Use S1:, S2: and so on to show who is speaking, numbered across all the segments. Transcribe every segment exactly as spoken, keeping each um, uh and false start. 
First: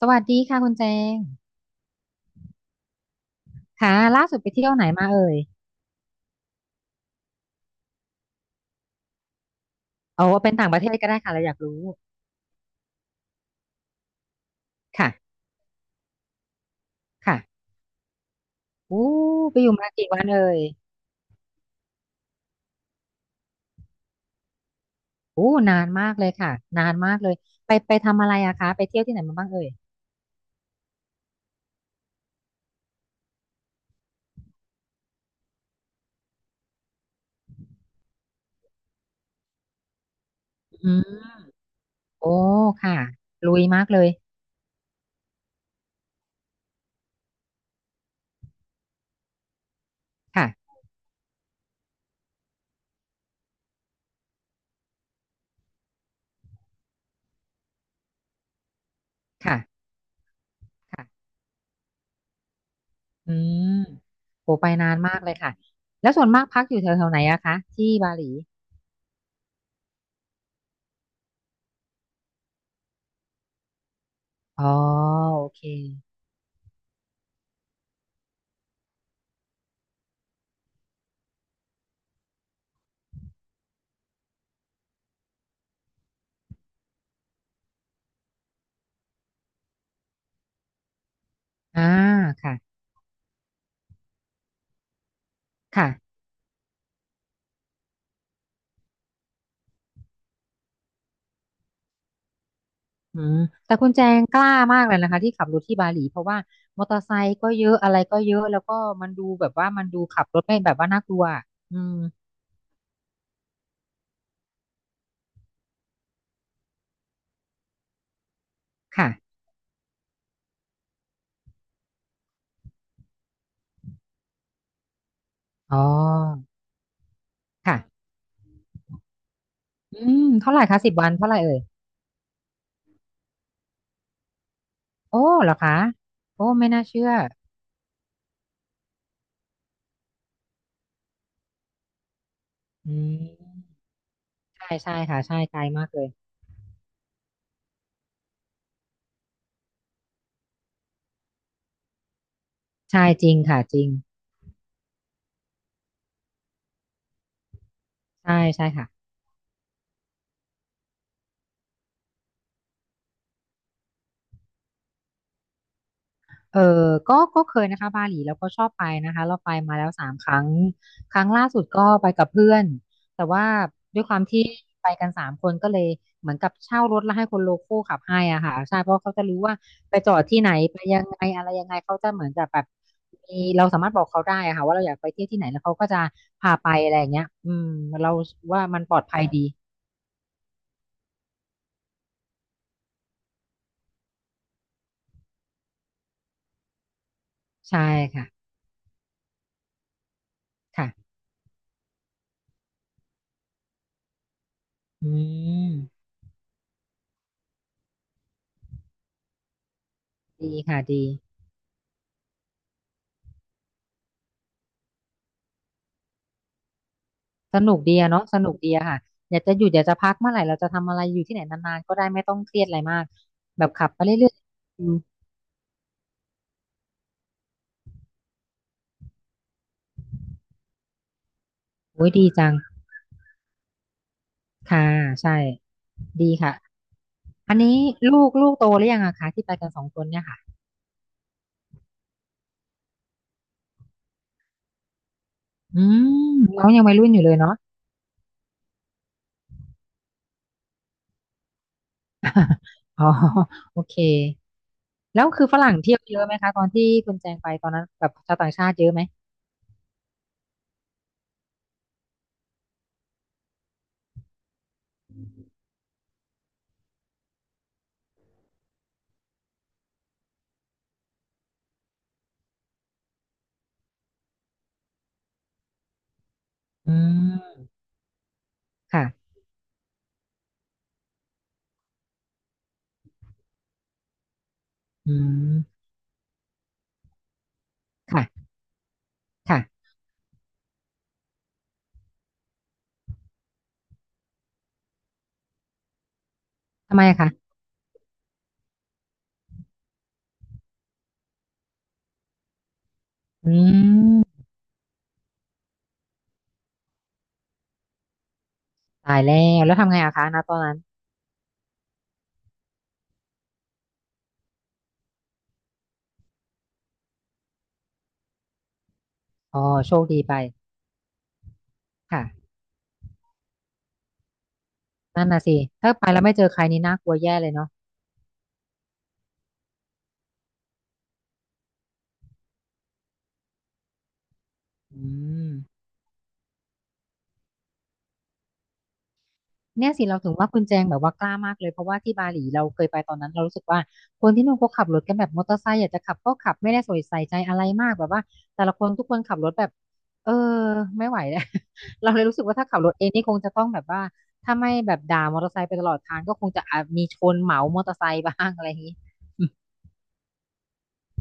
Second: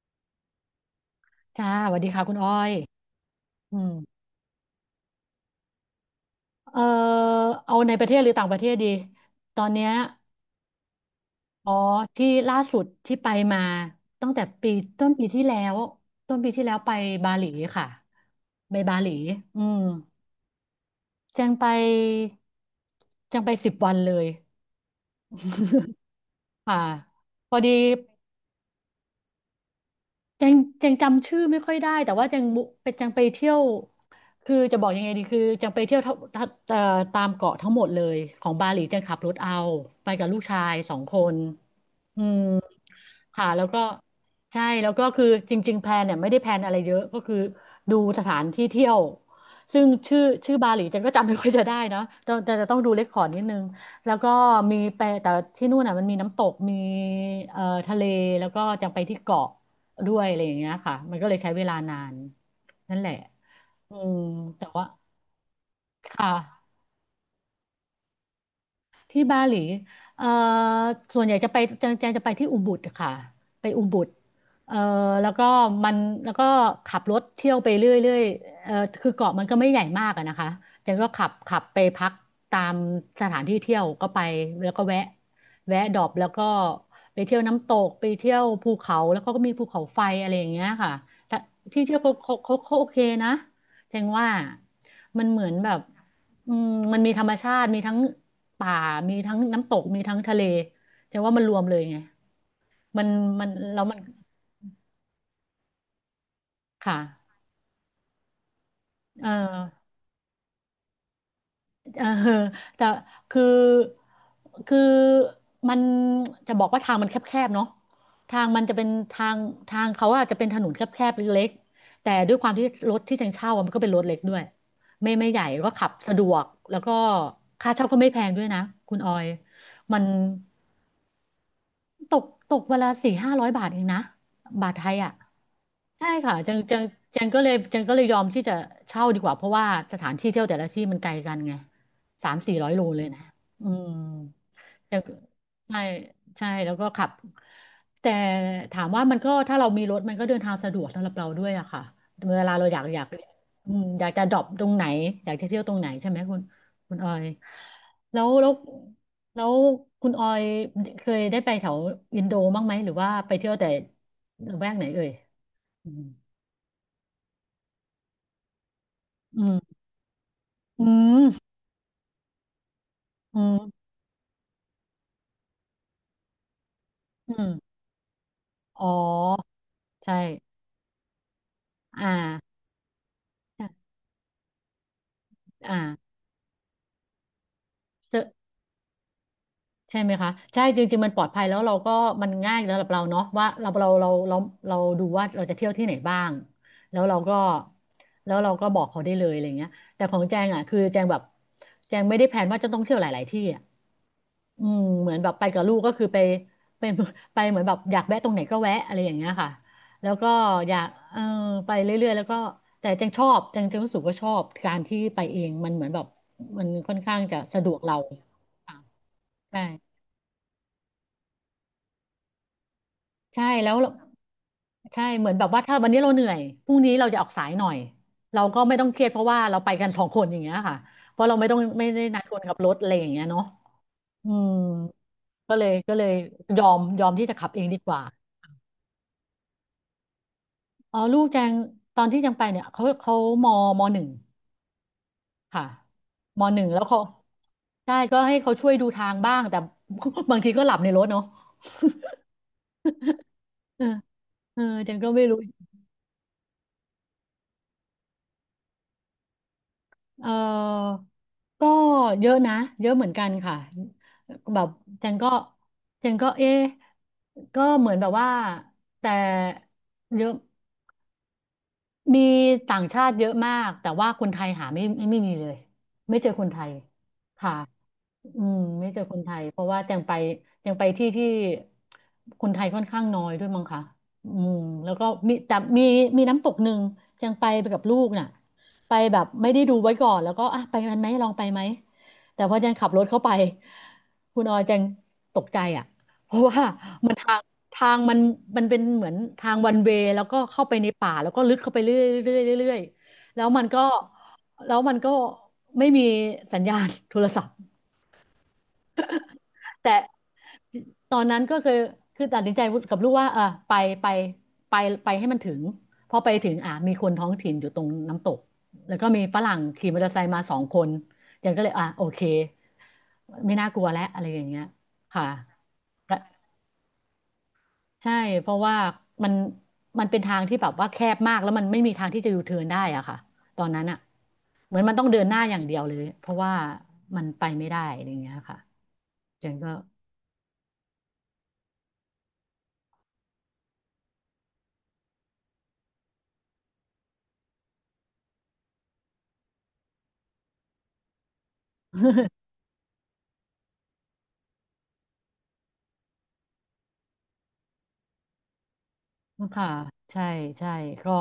S1: สวัสดีค่ะคุณแจง
S2: จ้าสวัสดีค่ะคุณอ้อยอื
S1: ค่ะ
S2: ม
S1: ล่าสุดไปเที่ยวไหนมาเอ่ย
S2: เอ่อเอาในประเทศหรือต่างประเทศดีตอนเนี้ย
S1: เอาเป็นต่างประเทศก็ได้ค่ะเราอยาก
S2: อ๋อ
S1: รู้
S2: ที่ล่าสุดที่ไปมาตั้งแต่ปีต้นปี
S1: ค่ะ
S2: ที่แล้วต้นปีที่แล้วไปบา
S1: ค่ะ
S2: หลีค่ะไปบาห
S1: อู้
S2: ลี
S1: ไป
S2: อื
S1: อยู่
S2: ม
S1: มากี่วันเอ่ย
S2: แจังไปแจังไปสิบวันเลย
S1: อู้นานมากเลยค่ะ
S2: ค่ะ
S1: นานมากเลย
S2: พอดี
S1: ไปไปทำอะไรอะคะไปเที่ยวที่ไหนมาบ้างเอ่ย
S2: ยังยังจำชื่อไม่ค่อยได้แต่ว่าจังมุเป็นจังไปเที่ยวคือจะบอกยังไงดีคือจังไปเที่ยวทั้งทั้งเอ่อตามเกาะทั้งหมดเลยของบาหลีจังขับรถเอาไปกับลูกชาย
S1: อื
S2: สองค
S1: ม
S2: นอื
S1: โอ้
S2: ม
S1: ค่ะ
S2: ค่ะ
S1: ลุ
S2: แล้
S1: ย
S2: วก็
S1: มากเลย
S2: ใช่แล้วก็คือจริงๆแพลนเนี่ยไม่ได้แพลนอะไรเยอะก็คือดูสถานที่เที่ยวซึ่งชื่อชื่อ
S1: ค่ะ
S2: บาหลีจันก็จำไม่ค่อยจะได้นะแต่แต่จะต้องดูเรคคอร์ดนิดนึงแล้วก็มีไปแต่ที่นู่นน่ะมันมีน้ำตกมีเอ่อทะเลแล้วก็จะไปที่เกาะ
S1: ค่ะ
S2: ด้วยอะไรอย่างเงี้ยค่ะ
S1: ค่ะ
S2: มันก็เลยใช้เวลานานนั่นแหละ
S1: อืม
S2: อืม
S1: โอ้
S2: แต่
S1: ไป
S2: ว่า
S1: นานมากเลยค่ะแล้วส่วน
S2: ค่ะ
S1: มากพักอยู่แถวๆไหนอะคะที่บาหลี
S2: ที่บาหลีเอ่อส่วนใหญ่จะไปแจงแจงจะไปที่อุบุดค่ะไปอุบุด
S1: อ๋อ
S2: เอ่อแล้ว
S1: โอ
S2: ก็
S1: เค
S2: มันแล้วก็ขับรถเที่ยวไปเรื่อยๆเอ่อคือเกาะมันก็ไม่ใหญ่มากอะนะคะแจงก็ขับขับไปพักตามสถานที่เที่ยวก็ไปแล้วก็แวะแวะดรอปแล้วก็ไปเที่ยวน้ำตกไปเที่ยวภูเขาแล้วก็มีภูเขาไฟอะไรอย่างเงี้ยค่ะแต่ที่
S1: อ่า
S2: เที่ยวเขาเขา
S1: ค่ะ
S2: เขาเขาโอเคนะแจงว่ามันเหมือนแบบ
S1: ค่ะ
S2: อืมมันมีธรรมชาติมีทั้งป่ามีทั้งน้ำตกมีทั้งทะเลแต่ว่ามันรวมเลยไงมัน
S1: อืม
S2: มัน
S1: แต่
S2: แล้ว
S1: คุณ
S2: มัน
S1: แจงกล้ามากเลยนะคะที่ขับรถที่บาหลีเพราะว่ามอเต
S2: ค่ะ
S1: อร์ไซค์ก็เยอะอะไรก็เยอะแล้วก็มันดู
S2: เอ
S1: แบบว่ามัน
S2: อ
S1: ดูขับรถไม่แบบว่าน่ากลัวอืม
S2: เออ แต่คือคือมันจะบอกว่าทางมันแคบๆเนาะทางมันจะเป็น
S1: ค่ะ
S2: ทางทางเขาอะจะเป็นถนนแคบๆเล็กๆแต่ด้วยความที่รถที่จังเช่าอะมันก็เป็นรถเล็กด้วยไม่ไม่ใหญ่ก็
S1: อ๋อ
S2: ขับสะดวกแล้วก็ค่า
S1: ค่ะ
S2: เช่าก็ไม่แพงด้วยนะคุณออยมั
S1: อื
S2: น
S1: มเท่าไหร่คะสิบวันเท่าไหร่เอ่ย
S2: ตกตกวันละสี่ห้าร้อยบาทเองนะบาทไทยอ่ะ
S1: โอ้เหรอคะ
S2: ใช่ค่ะ
S1: โอ้
S2: จัง
S1: ไม่
S2: จัง
S1: น่าเชื่อ
S2: จังก็เลยจังก็เลยยอมที่จะเช่าดีกว่าเพราะว่าสถานที่เที่ยวแต่ละที่มันไกลกันไงสามสี่ร้อยโล
S1: อื
S2: เลยนะอื
S1: ม
S2: ม
S1: ใช่
S2: แต่
S1: ใช่
S2: ก็
S1: ค่ะใช่ไกล
S2: ใช่
S1: มากเลย
S2: ใช่แล้วก็ขับแต่ถามว่ามันก็ถ้าเรามีรถมันก็เดินทางสะดวกสำหรับเราด้วยอะค่ะเวลาเราอยากอยา
S1: ใช่
S2: ก
S1: จริงค่ะ
S2: อื
S1: จ
S2: ม
S1: ริง
S2: อยากจะดรอปตรงไหนอยากจะเที่ยวตรงไหนใช่ไหมคุณคุณออยแล้ว
S1: ใช่
S2: แล้ว
S1: ใช่ค่ะ
S2: แล้วคุณออยเคยได้ไปแถวอินโดบ้างไหมหรือว่าไปเที่ยวแต่ละแวกไหนเอ่ยอืม
S1: เออก็ก็เคยนะคะบาหลีแล้วก็ชอบไปนะคะเรา
S2: อื
S1: ไปมา
S2: ม
S1: แล้วสามครั้ง
S2: อื
S1: ค
S2: ม
S1: รั้งล่าสุดก็ไปกับเพื่อนแต่
S2: อื
S1: ว่า
S2: ม
S1: ด้วยความที่ไปกันสามคนก็เลยเหมือนกับเช่ารถแล้วให้
S2: อื
S1: คนโลคอ
S2: ม
S1: ลขับให้อ่ะค่ะใช่
S2: อ๋อ
S1: เพราะเขาจะรู้ว่าไปจ
S2: ใช่
S1: อดที่ไหนไปยังไงอะไรยังไงเขา
S2: อ่า
S1: จะเหมือนจะแบบมีเราสามารถบอกเขาได้อะค่ะว่าเราอยากไปเที่ยวที่ไหนแล้วเขา
S2: อ่า
S1: ก็จะพาไปอะไรอย่างเงี้ยอืมเรา
S2: เจอ
S1: ว่ามันปลอดภัยดี
S2: ใช่ไหมคะใช่จริงๆมันปลอดภัยแล้วเราก็มันง่ายสำหรับเราเนาะว่าเราเราเราเราเราดูว่าเราจะเที่ยวที่ไหนบ้างแล้วเราก็
S1: ใช่ค่ะ
S2: แล้วเราก็บอกเขาได้เลยอะไรเงี้ยแต่ของแจงอ่ะคือแจง
S1: ค่ะ
S2: แบบแจงไม่ได้แผนว่าจะต้องเที่ยวหลายๆ ที่อ่ะอืม
S1: อื
S2: เหมือนแบบไปกับลูกก็คือ
S1: ม
S2: ไปไป ไปเหมือนแบบอยากแวะตรงไหนก็แวะอะไรอย่างเงี้ยค่ะแล้วก็
S1: ดี
S2: อยา
S1: ค่ะ
S2: ก
S1: ดี
S2: เออไปเรื่อยๆแล้วก็แต่แจงชอบแจงแจงรู้สึกว่าชอบการที่ไปเองมันเหมือนแบบมันค่อนข้างจะ
S1: ส
S2: สะด
S1: นุ
S2: ว
S1: ก
S2: ก
S1: ดี
S2: เรา
S1: อะเนาะสนุกดี
S2: ค่ะ
S1: อะค่ะอยากจะ
S2: ใช่
S1: หยุดอยากจะพักเมื่อไหร่เราจะทำอะไรอยู่ที่ไหนนานๆก็ได้ไม่ต้องเครียดอะไรมาก
S2: ใช่
S1: แบ
S2: แล้
S1: บ
S2: ว
S1: ขั
S2: เรา
S1: บไปเรื่อยๆอืม
S2: ใช่เหมือนแบบว่าถ้าวันนี้เราเหนื่อยพรุ่งนี้เราจะออกสายหน่อยเราก็ไม่ต้องเครียดเพราะว่าเราไปกันสองคนอย่างเงี้ยค่ะเพราะเราไม่ต้องไม่ได้
S1: โอ้ย
S2: นัด
S1: ดี
S2: คน
S1: จั
S2: ขั
S1: ง
S2: บรถอะไรอย่างเงี้ยเนาะอืม
S1: ค่ะใช่
S2: ก็เลยก็เลย
S1: ดีค่ะ
S2: ยอมยอมที่จะขับ
S1: อัน
S2: เอง
S1: นี้
S2: ดีกว่า
S1: ลูกลูกโตหรือยังอะคะที่ไปกันสองคนเนี่ยค่ะ
S2: อ๋อลูกแจงตอนที่แจงไปเนี่ยเขาเขามมหนึ่งค่ะ
S1: อืม
S2: มหนึ่
S1: น้อ
S2: ง
S1: ง
S2: แล้
S1: ยั
S2: ว
S1: งวัย
S2: เขา
S1: รุ่นอยู่เลยเนาะ
S2: ใช่ก็ให้เขาช่วยดูทางบ้างแต่ บางทีก็หลับในรถเนาะ
S1: อ๋อโอ
S2: เออ
S1: เค
S2: เออแจงก็
S1: แล้
S2: ไม่
S1: ว
S2: รู้
S1: คือฝรั่งเที่ยวเยอะไหมคะตอนที่คุณแจงไปตอนนั้นแบบชาวต่างชาติเยอะไหม
S2: เออก็เยอะนะ เยอะเหมือนกันค่ะแบบจันก็จันก็เอ๊ะก็เหมือนแบบว่า แต่เยอะ มีต่างชาติเยอะมากแต่ว่าคนไทยหาไม่ไม่ไม่มีเลยไม่เจอคนไทย
S1: อื
S2: ค่ะ
S1: ม
S2: อืมไม่เจอคน
S1: ค่ะ
S2: ไทยเพราะว่าแจงไปแจงไปที่ที่คนไทยค่อนข้างน้อยด้วยมั้งคะอืมแล้วก็
S1: อื
S2: มีแต่
S1: ม
S2: มีมีน้ำตกหนึ่งแจงไปไปกับลูกน่ะ
S1: ค่ะ
S2: ไปแบบไม่
S1: ค่ะ
S2: ได้ดูไว้ก่อนแล้วก็อ่ะไปกันไหมลองไปไหมแต่พอแจงขับรถเข้าไปคุณออยแจงตกใจอ่ะเพราะว่า
S1: ทำไม
S2: มัน
S1: อะคะ
S2: ทาง ทางมันมันเป็นเหมือนทางวันเวยแล้วก็เข้าไปในป่าแล้วก็ลึกเข้าไปเรื่อยเรื่อยเรื่อยแล้ว
S1: อื
S2: มันก็
S1: ม
S2: แล้วมันก็ไม่มีสัญญาณโทรศัพท์
S1: ตายแล้วแล้วทำ
S2: แต่
S1: ไงอะคะณตอนนั้น
S2: ตอนนั้นก็คือคือตัดสินใจกับลูกว่าเออไปไปไปไปให้มันถึงพอไปถึงอ่ะมีคนท้องถิ่นอยู่ตรงน้ำตกแล้วก็มีฝรั่
S1: อ๋
S2: ง
S1: อ
S2: ขี่
S1: โช
S2: มอ
S1: ค
S2: เตอร์ไซ
S1: ดี
S2: ค์
S1: ไป
S2: มาสองคนยังก็เลยอ่ะโอเค
S1: ค่ะ
S2: ไม่น่ากลัวแล้วอะไรอย่างเงี้ยค่ะ
S1: นั่นน่ะสิถ้าไปแล้วไม่เจอใครนี่น่ากลัวแย่เลยเนาะ
S2: ใช่เพราะว่ามันมันเป็นทางที่แบบว่าแคบมากแล้วมันไม่มีทางที่จะยูเทิร์นได้อะค่ะตอนนั้นอะเหมือนมัน
S1: อื
S2: ต้องเดินหน้า
S1: ม
S2: อย่างเดียวเลยเพราะว่ามันไปไม่ได้อะไรอย่างเงี้ยค่ะเจนก็
S1: เนี่ยสิเราถึงว่าคุณแจงแบบว่ากล้ามากเลยเพราะว่าที่บาหลีเราเคยไปตอนนั้นเรารู้สึกว่าคนที่นู่นเขาขับรถกันแบบมอเตอร์ไซค์อยากจะขับก็ขับไม่ได้ใส่ใจอะไรมากแบบว่าแต่ละคนทุกคนขับรถแบบเออไม่ไหวแล้ เราเลยรู้สึกว่าถ้าขับรถเองนี่คงจะต้องแบบว่าถ้าไม่แบบด่ามอเตอร์ไซค์ไปตลอดทางก็คงจะอาจมีชนเหมามอเตอร์ไซค์บ้างอะไรอย่างนี้
S2: ค่ะใช่ใช่ก็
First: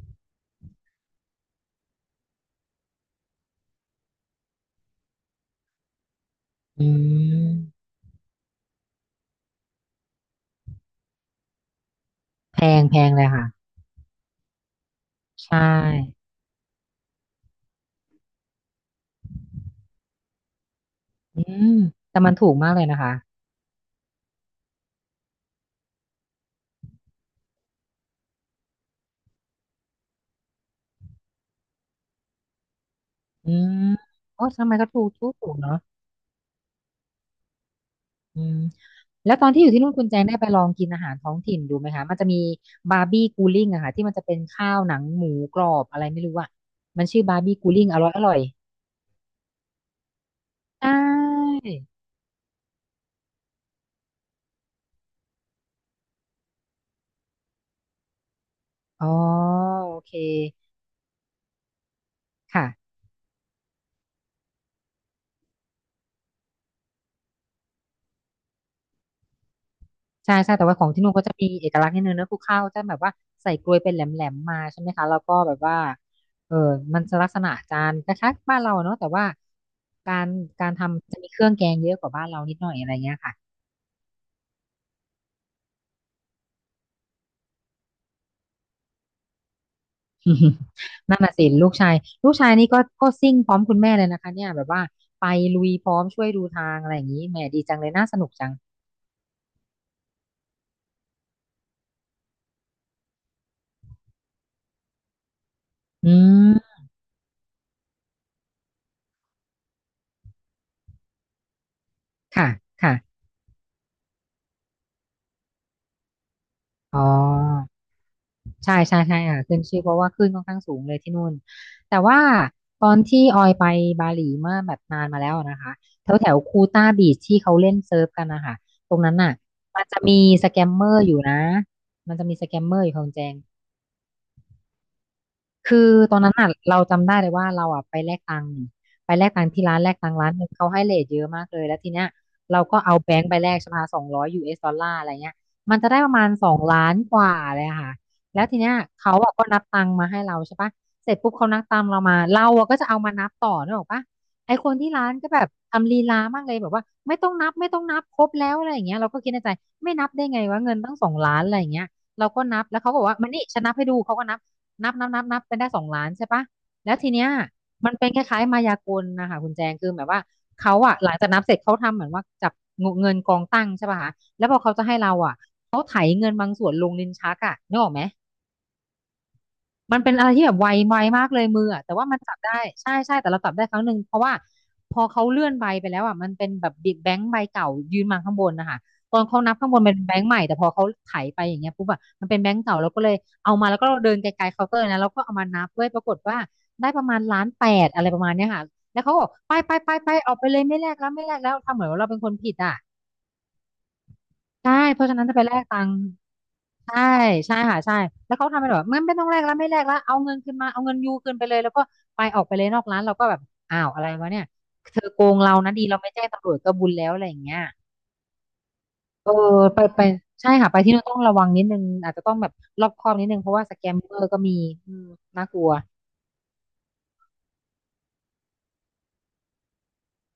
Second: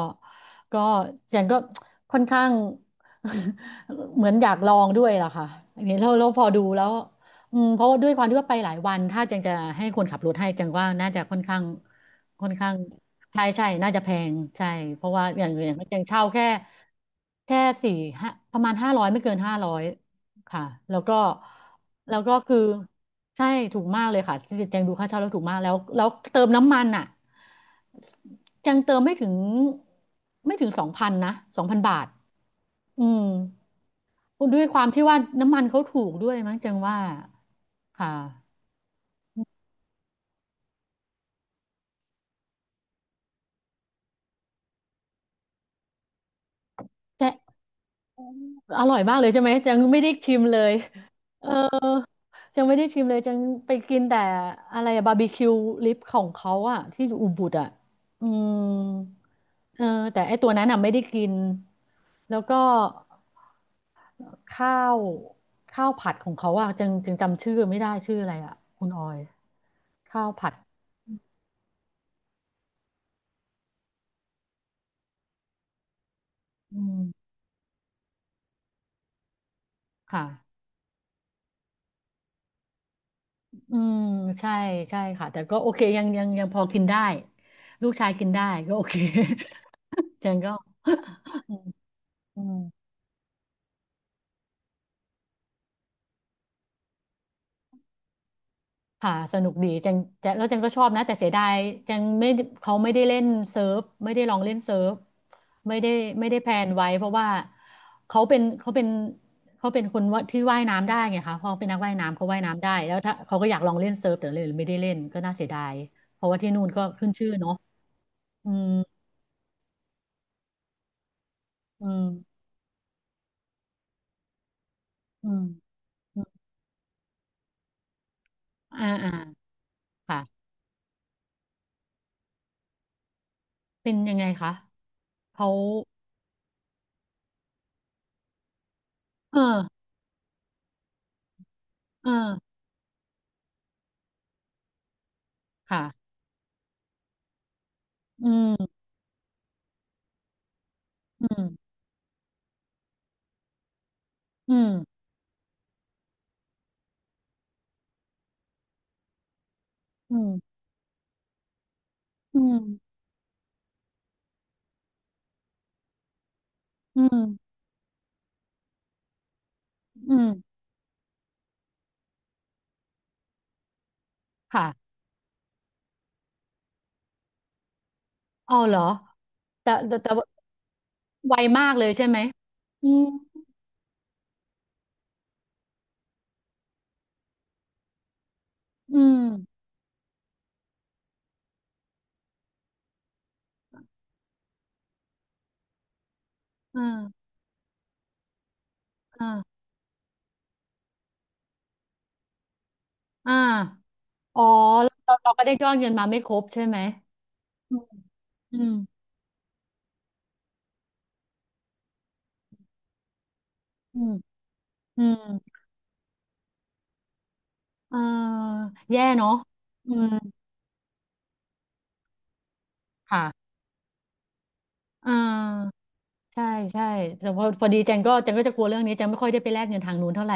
S2: ก็อย่างก็ค่อนข้าง เหมือนอยากลองด้วยล่ะค่ะอย่างนี้เราเราพอดู แล้
S1: อื
S2: วอืมเพ
S1: ม
S2: ราะว่าด้วยความที่ว่าไปหลายวันถ้าจังจะให้คนขับรถให้จังว่าน่าจะค่อนข้างค่อน
S1: แพ
S2: ข้าง
S1: งแพงเลย
S2: ใช่
S1: ค่ะ
S2: ใช่น่าจะแพงใช่เพราะว่าอย่าง
S1: ใช่
S2: อย่างจังเช่าแค่แค่สี่ห้าประมาณห้าร้อยไม่เกินห้าร้อย ค่ะแล้วก็
S1: อืม
S2: แล้
S1: แต่
S2: ว
S1: มั
S2: ก็
S1: นถูก
S2: คือ
S1: มากเลยนะคะ
S2: ใช่ถูกมากเลยค่ะแจงดูค่าเช่าแล้วถูกมากแล้วแล้วเติมน้ำมันอ่ะยังเติมไม่ถึงไม่ถึงสองพันนะสองพันบาทอืม
S1: อืมโอ้
S2: ด้วย
S1: ทำไม
S2: ควา
S1: ก็
S2: ม
S1: ถู
S2: ที่
S1: ก
S2: ว่า
S1: ถูกถู
S2: น้ำ
S1: ก
S2: มัน
S1: เนาะ
S2: เขาถูกด้วยมั้งแจงว่าค่ะ
S1: อืมแล้วตอนที่อยู่ที่นู่นคุณแจงได้ไปลองกินอาหารท้องถิ่นดูไหมคะมันจะมีบาร์บี้กูลิ่งอะค่ะที่มันจะเป็นข้าวหนังหมูกรอบอะไรไม่รู้อะมันชื่อ
S2: แต่
S1: บาร์บี้กูลิ่งอร่อยอร่อย
S2: อร่อยมากเลยใช่ไหมแจงไม่ได้ชิมเลย
S1: ใช
S2: เออ
S1: ่
S2: จจงไม่ได้ชิมเลยจังไปกินแต่อะไรบาร์บีคิวลิปของเขาอะที่อยู่อุบุดอะอืม
S1: อ๋อ
S2: เออ
S1: โอเค
S2: แต่ไอ้ตัวนั้นน่ะไม่ได้กินแล้วก็
S1: ค่ะ
S2: ข้าวข้าวผัดของเขาอ่ะจึงจึงจำชื่อไม่ได้ชื่ออะไรอ่ะคุณออยข้าว
S1: ใช่
S2: ผั
S1: ใช่
S2: ด
S1: แต่ว่าของที่นู่นก็จะมีเอกลักษณ์นิดนึงนะคือข้าวจะแบบว่าใส่กลวยเป็นแหลมๆมาใช่ไหมคะแล้วก็แบบว่าเออ
S2: อื
S1: มันจะลัก
S2: ม
S1: ษณะจานคล้ายๆบ้านเราเนอะแต่ว่าการ
S2: ค่ะ
S1: การทำจะมีเครื่องแกงเยอะกว่าบ้านเรานิดหน่อยอะไรเงี้ยค่ะ
S2: อืมใช่ใช่ค่ะแต่ก็โอเคยังยังยังพอกินได้ลูกชายกินได้ก็โอเค เจนก็
S1: นั่นน่ะสิลูกชายลู ก
S2: อื
S1: ชายนี่ก็
S2: ม
S1: ก็ซิ่งพร้อมคุณแม่เลยนะคะเนี่ยแบบว่าไปลุยพร้อมช่วยดูทางอะไรอย่างนี้แหมดีจังเลยน่าสนุกจัง
S2: ค่ะสนุกดีจังจะแล้วจังก็ชอบนะแต่เสียดายจังไม่เขาไม่ได้เล่นเซิร์ฟไม่ได้ลองเล่นเซิร์ฟไม่ได้
S1: อื
S2: ไม่ได้แพลน
S1: ม
S2: ไว้เพราะว่าเขาเป็นเขาเป็นเขาเป็นคนว่าที่ว่ายน้ำได้ไงคะเขาเป็นนักว่ายน้ำเขาว่าย
S1: ค่ะ
S2: น้ำได้
S1: ค่ะ
S2: แล้วถ้าเขาก็อยากลองเล่นเซิร์ฟแต่เลยไม่ได้เล่นก็น่าเสียดายเพราะว่าที่นู่นก็
S1: อ๋
S2: ขึ้นชื่อเนาะ
S1: อ
S2: อืม
S1: ใช่ใช่ใช่ค่ะขึ้นชื่อเพราะว่าขึ้นค่อนข้างสูงเลยที่นู่น
S2: อื
S1: แต่ว่า
S2: ม
S1: ตอนที่ออยไปบาหลีเมื่อแบบนานมา
S2: อื
S1: แล้ว
S2: ม
S1: นะคะแถว
S2: อื
S1: แถ
S2: ม
S1: วคูต้าบีชที่เขาเล่นเซิร์ฟกันนะคะ
S2: อ่า
S1: ตรง
S2: อ่า
S1: นั้นน่ะมันจะมี
S2: ค่ะ
S1: สแกมเมอร์อยู่นะ มันจะมีสแกมเมอร์อยู่ของแจง
S2: เป็นยังไงคะเขา
S1: คือตอนนั้นอ่ะเราจำได้เลยว่าเราอ่ะไปแลกตังค์ไปแลก
S2: เออ
S1: ตังค์ที่ร้านแลกตังค์ร้านหนึ่งเขาให้เรทเยอะมากเลยแล้วทีเนี้
S2: เอ
S1: ย
S2: อ
S1: เราก็เอาแบงค์ไปแลกใช่ไหมสองร้อยยูเอสดอลลาร์อะไรเงี้ยมันจะได้
S2: ค่ะ
S1: ประมาณสองล้านกว่าเลยอะค่ะ
S2: อื
S1: แล้วทีเนี้ย
S2: ม
S1: เขาอ่ะก็นับตังค์มาให้เราใช่ปะเสร็จ
S2: อื
S1: ปุ๊บ
S2: ม
S1: เขานับตังค์เรามาเราอ่ะก็จะเอามานับต่อนึกออกปะไอ
S2: อื
S1: ค
S2: ม
S1: นที่ร้านก็แบบทำลีลามากเลยแบบว่าไม่ต้องนับไม่ต้องนับครบแล้วอะไรอย่างเงี้ยเราก็คิดในใจไม่นับ
S2: อื
S1: ได้ไง
S2: ม
S1: วะเงินตั้งสองล้านอะไรอย่างเงี้ยเรา
S2: อื
S1: ก็
S2: ม
S1: นับแล้วเขาก็บอกว่ามานี่ฉันนับให้ดูเขาก็นับ นับนับนับนับเป็นได้สองล้านใช่ปะแล้ว
S2: อื
S1: ทีเนี้ย
S2: ม
S1: มันเป็นคล้ายๆมายากลนะคะคุณแจงคือแบบ
S2: อื
S1: ว่า
S2: ม
S1: เขาอะหลังจากนับเสร็จเขาทำเหมือนว่าจับเงินกองตั้งใช่ปะคะแล้วพอ
S2: ค่ะ
S1: เขาจะให้เราอะ
S2: เอาเหรอ แต่แต่
S1: มัน
S2: แต่
S1: เป็น
S2: ว่า
S1: อะไรที่แบบไวไวมาก
S2: ไว
S1: เลยมือ
S2: มาก
S1: อะ
S2: เลย
S1: แต่
S2: ใช่
S1: ว่า
S2: ไห
S1: มั
S2: ม
S1: นจับได้
S2: อื
S1: ใช่
S2: ม
S1: ใช่แต่เราจับได้ครั้งหนึ่งเพราะว่าพอเขาเลื่อนใบไปแล้วอ่ะมันเป็นแบบบิดแบงค์ใบเก่ายืนมาข้างบนนะคะ
S2: อื
S1: ตอนเขานับ
S2: ม
S1: ข้างบนมันเป็นแบงค์ใหม่แต่พอเขาไถไปอย่างเงี้ยปุ๊บอะมันเป็นแบงค์เก่าเราก็เลยเอามาแล้วก็เดินไกลๆเคาน์เตอร์นะเราก็เอามานับด้วยปรากฏว่า
S2: อ
S1: ได้ประมาณ
S2: ่า
S1: ล้านแปดอะไรประมาณเนี้ยค่ะแล้วเขาบอ
S2: อ่า
S1: กไปไปไปไปออกไปเลยไม่แลกแล้วไม่แลกแล้วทำเหมือนว่าเราเป็นคนผิดอ่ะ
S2: อ่าอ๋อ
S1: ใช่
S2: แล้ว
S1: เพราะ
S2: เรา
S1: ฉะนั้น
S2: เรา
S1: จะ
S2: ก็
S1: ไป
S2: ได้
S1: แล
S2: ย
S1: ก
S2: อด
S1: ตั
S2: เงิ
S1: ง
S2: น
S1: ค์
S2: มาไม่ครบใช่ไหม
S1: ใช่ใช่
S2: อื
S1: ค่ะ
S2: ม
S1: ใช่แล้วเขา
S2: อื
S1: ทำเป็น
S2: ม
S1: แบบไม่ไม่ต้องแลกแล้วไม่แลกแล้วเอาเงินคืนมาเอาเงินยูคืนไปเลยแล้วก็ไปออกไปเลยนอกร้านเราก็แบบอ้าว
S2: อื
S1: อะไร
S2: ม
S1: วะเนี่ยเธ
S2: อื
S1: อโก
S2: ม
S1: งเรานะดีเราไม่แจ้งตำรวจก็บุญแล้วอะไรอย่างเงี้ย
S2: เอ่าแย่เนาะ
S1: เออไป
S2: อื
S1: ไป
S2: ม
S1: ใช่ค่ะไปที่นู่นต้องระวังนิดนึงอาจจะต้องแบบรอบคอบ
S2: ค่ะ
S1: นิดนึงเพราะว่าสแกมเมอร์ก็มีอืม
S2: อ่
S1: น่ากลัว
S2: า ใช่ใช่แต่พอพอดีแจงก็แจงก็จะกลัวเรื่องนี้แจงไม่ค่อยได้ไปแลกเงินทางนู้นเท่าไหร่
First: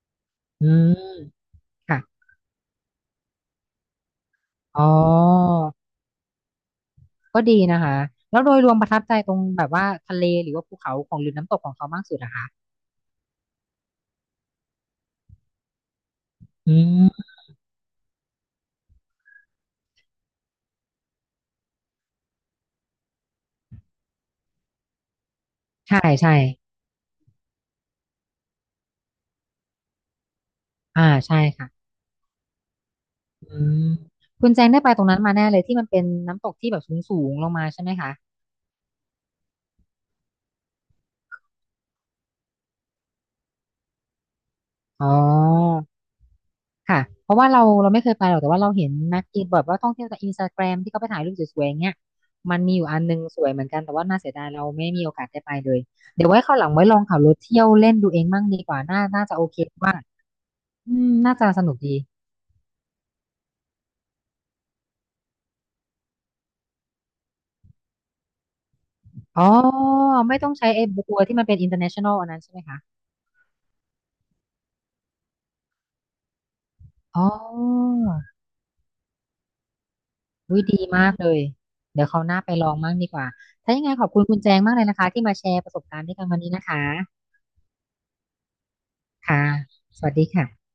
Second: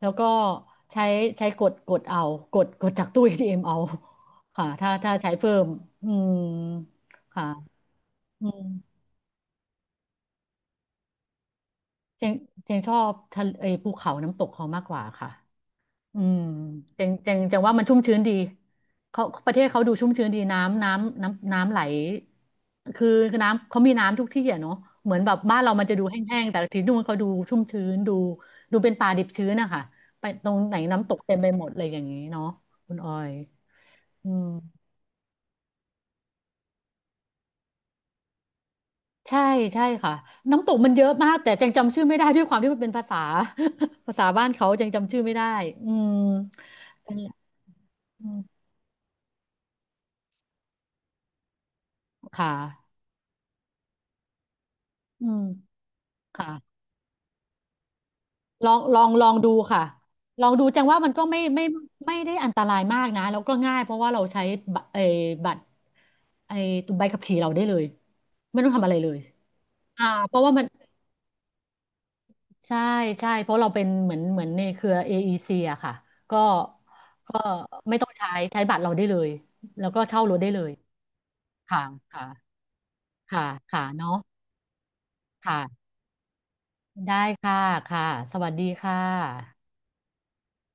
S2: แล้วก็
S1: อืม
S2: ใช้ใช้กดก
S1: ค่ะ
S2: ดเอากดกดจากตู้เอทีเอมเอาค่ะ
S1: อ๋อ
S2: ถ้าถ้าใช้เพิ่มอืม
S1: ก็
S2: ค่ะ
S1: ดีนะคะแล้ว
S2: อื
S1: โดย
S2: ม
S1: รวมประทับใจตรงแบบว่าทะเลหรือว่าภูเขาของหรือน้ำตกของเขามากสุด
S2: แจ
S1: อะ
S2: ง
S1: คะ
S2: แจงชอบทะเลไอ้ภูเขาน้ำตกเขามากกว่าค่ะ อืม
S1: อื
S2: เจัง
S1: ม
S2: จังจังว่ามันชุ่มชื้นดีเขาประเทศเขาดูชุ่มชื้นดีน้ำน้ำน้ำน้ำไหลคือคือน้ำเขามีน้ำทุกที่อ่ะเนาะเหมือนแบบบ้านเรามันจะ
S1: ใช่
S2: ดู
S1: ใช่
S2: แห้งๆแต่ที่นู่นเขาดูชุ่มชื้นดูดูเป็นป่าดิบชื้นอะค่ะไปตรงไหน
S1: อ่า
S2: น้ำตกเต็
S1: ใช่
S2: มไปหม
S1: ค่ะ
S2: ดเลยอย่างนี้เนาะคุณออย
S1: อืม
S2: อืม
S1: คุณแจงได้ไปตรงนั้นมาแน่เลยที่มันเป็นน้ำตกที่แบบสูงๆลงมาใช่ไหมคะ
S2: ใช่ใช่ค่ะน้ำตกมันเยอะมากแต่จังจำชื่อไม่ได้ด้วยความที่มันเป็นภาษา ภาษาบ้านเขาจัง
S1: อ๋
S2: จำ
S1: อ
S2: ชื่อไม่ได้อืม
S1: ค่ะ
S2: นั่นแห
S1: เพ
S2: ละ
S1: ราะว่าเราเราไม่เคย
S2: อื
S1: ไปหร
S2: ม
S1: อกแต่ว่าเราเห็นนักกินแบบว่าท่องเที่ยวจากอินสตาแกรมที่เขาไปถ่ายรูปสวยๆอย่างเงี้ย
S2: ค
S1: มันมีอยู่
S2: ่ะ
S1: อันนึงสวยเหมือนกันแต่ว่าน่าเสียดายเราไม่มีโอ
S2: อื
S1: กาส
S2: ม
S1: ได้ไปเลยเดี๋ยวไว้
S2: ค่ะ
S1: คราวหลังไว้ลองขับรถเที่ยวเล่นดูเองมั่งดี
S2: ลอ
S1: ก
S2: ง
S1: ว่า
S2: ลอ
S1: น่า
S2: งล
S1: น่า
S2: อง
S1: จะโอ
S2: ดู
S1: เค
S2: ค่ะ
S1: ว่า
S2: ลองดูจัง
S1: อื
S2: ว่ามั
S1: ม
S2: นก็
S1: น่า
S2: ไม่
S1: จะส
S2: ไม่
S1: นุกดี
S2: ไม่ได้อันตรายมากนะแล้วก็ง่ายเพราะว่าเราใช้บัตรไอ้บัตรไอ้ตัวใบขับขี่เราได้เลยไม่ต้องทำอะไรเลย
S1: อ๋อ
S2: อ่าเพ
S1: ไม่
S2: ราะ
S1: ต้อ
S2: ว่า
S1: ง
S2: มัน
S1: ใช้ไอ้บัวที่มันเป็น อินเตอร์เนชันแนล อันนั้นใช่ไหม
S2: ใช่
S1: คะ
S2: ใช่เพราะเราเป็นเหมือนเหมือนในเครือ เอ อี ซี ออีซีอะค่ะก็
S1: อ๋อ
S2: ก็ไม่ต้องใช้ใช้บัตรเราได้เลยแล้วก็เช่ารถได้เล
S1: วิ
S2: ย
S1: ดีมากเลย
S2: ค่ะ
S1: เดี๋ยวเขา
S2: ค่ะ
S1: วหน้าไปลองมั่งดีกว่า
S2: ค่ะ
S1: ถ้ายั
S2: ค่ะ
S1: งไงขอบ
S2: เนาะ
S1: คุณคุณแจงมากเลยนะคะที่มาแชร์ประส
S2: ค่ะ
S1: บการณ์ด้วยกันวันนี้นะคะ
S2: ได้ค่ะค่ะสวัสดีค่ะ
S1: ค่ะ สวัสดีค่ะ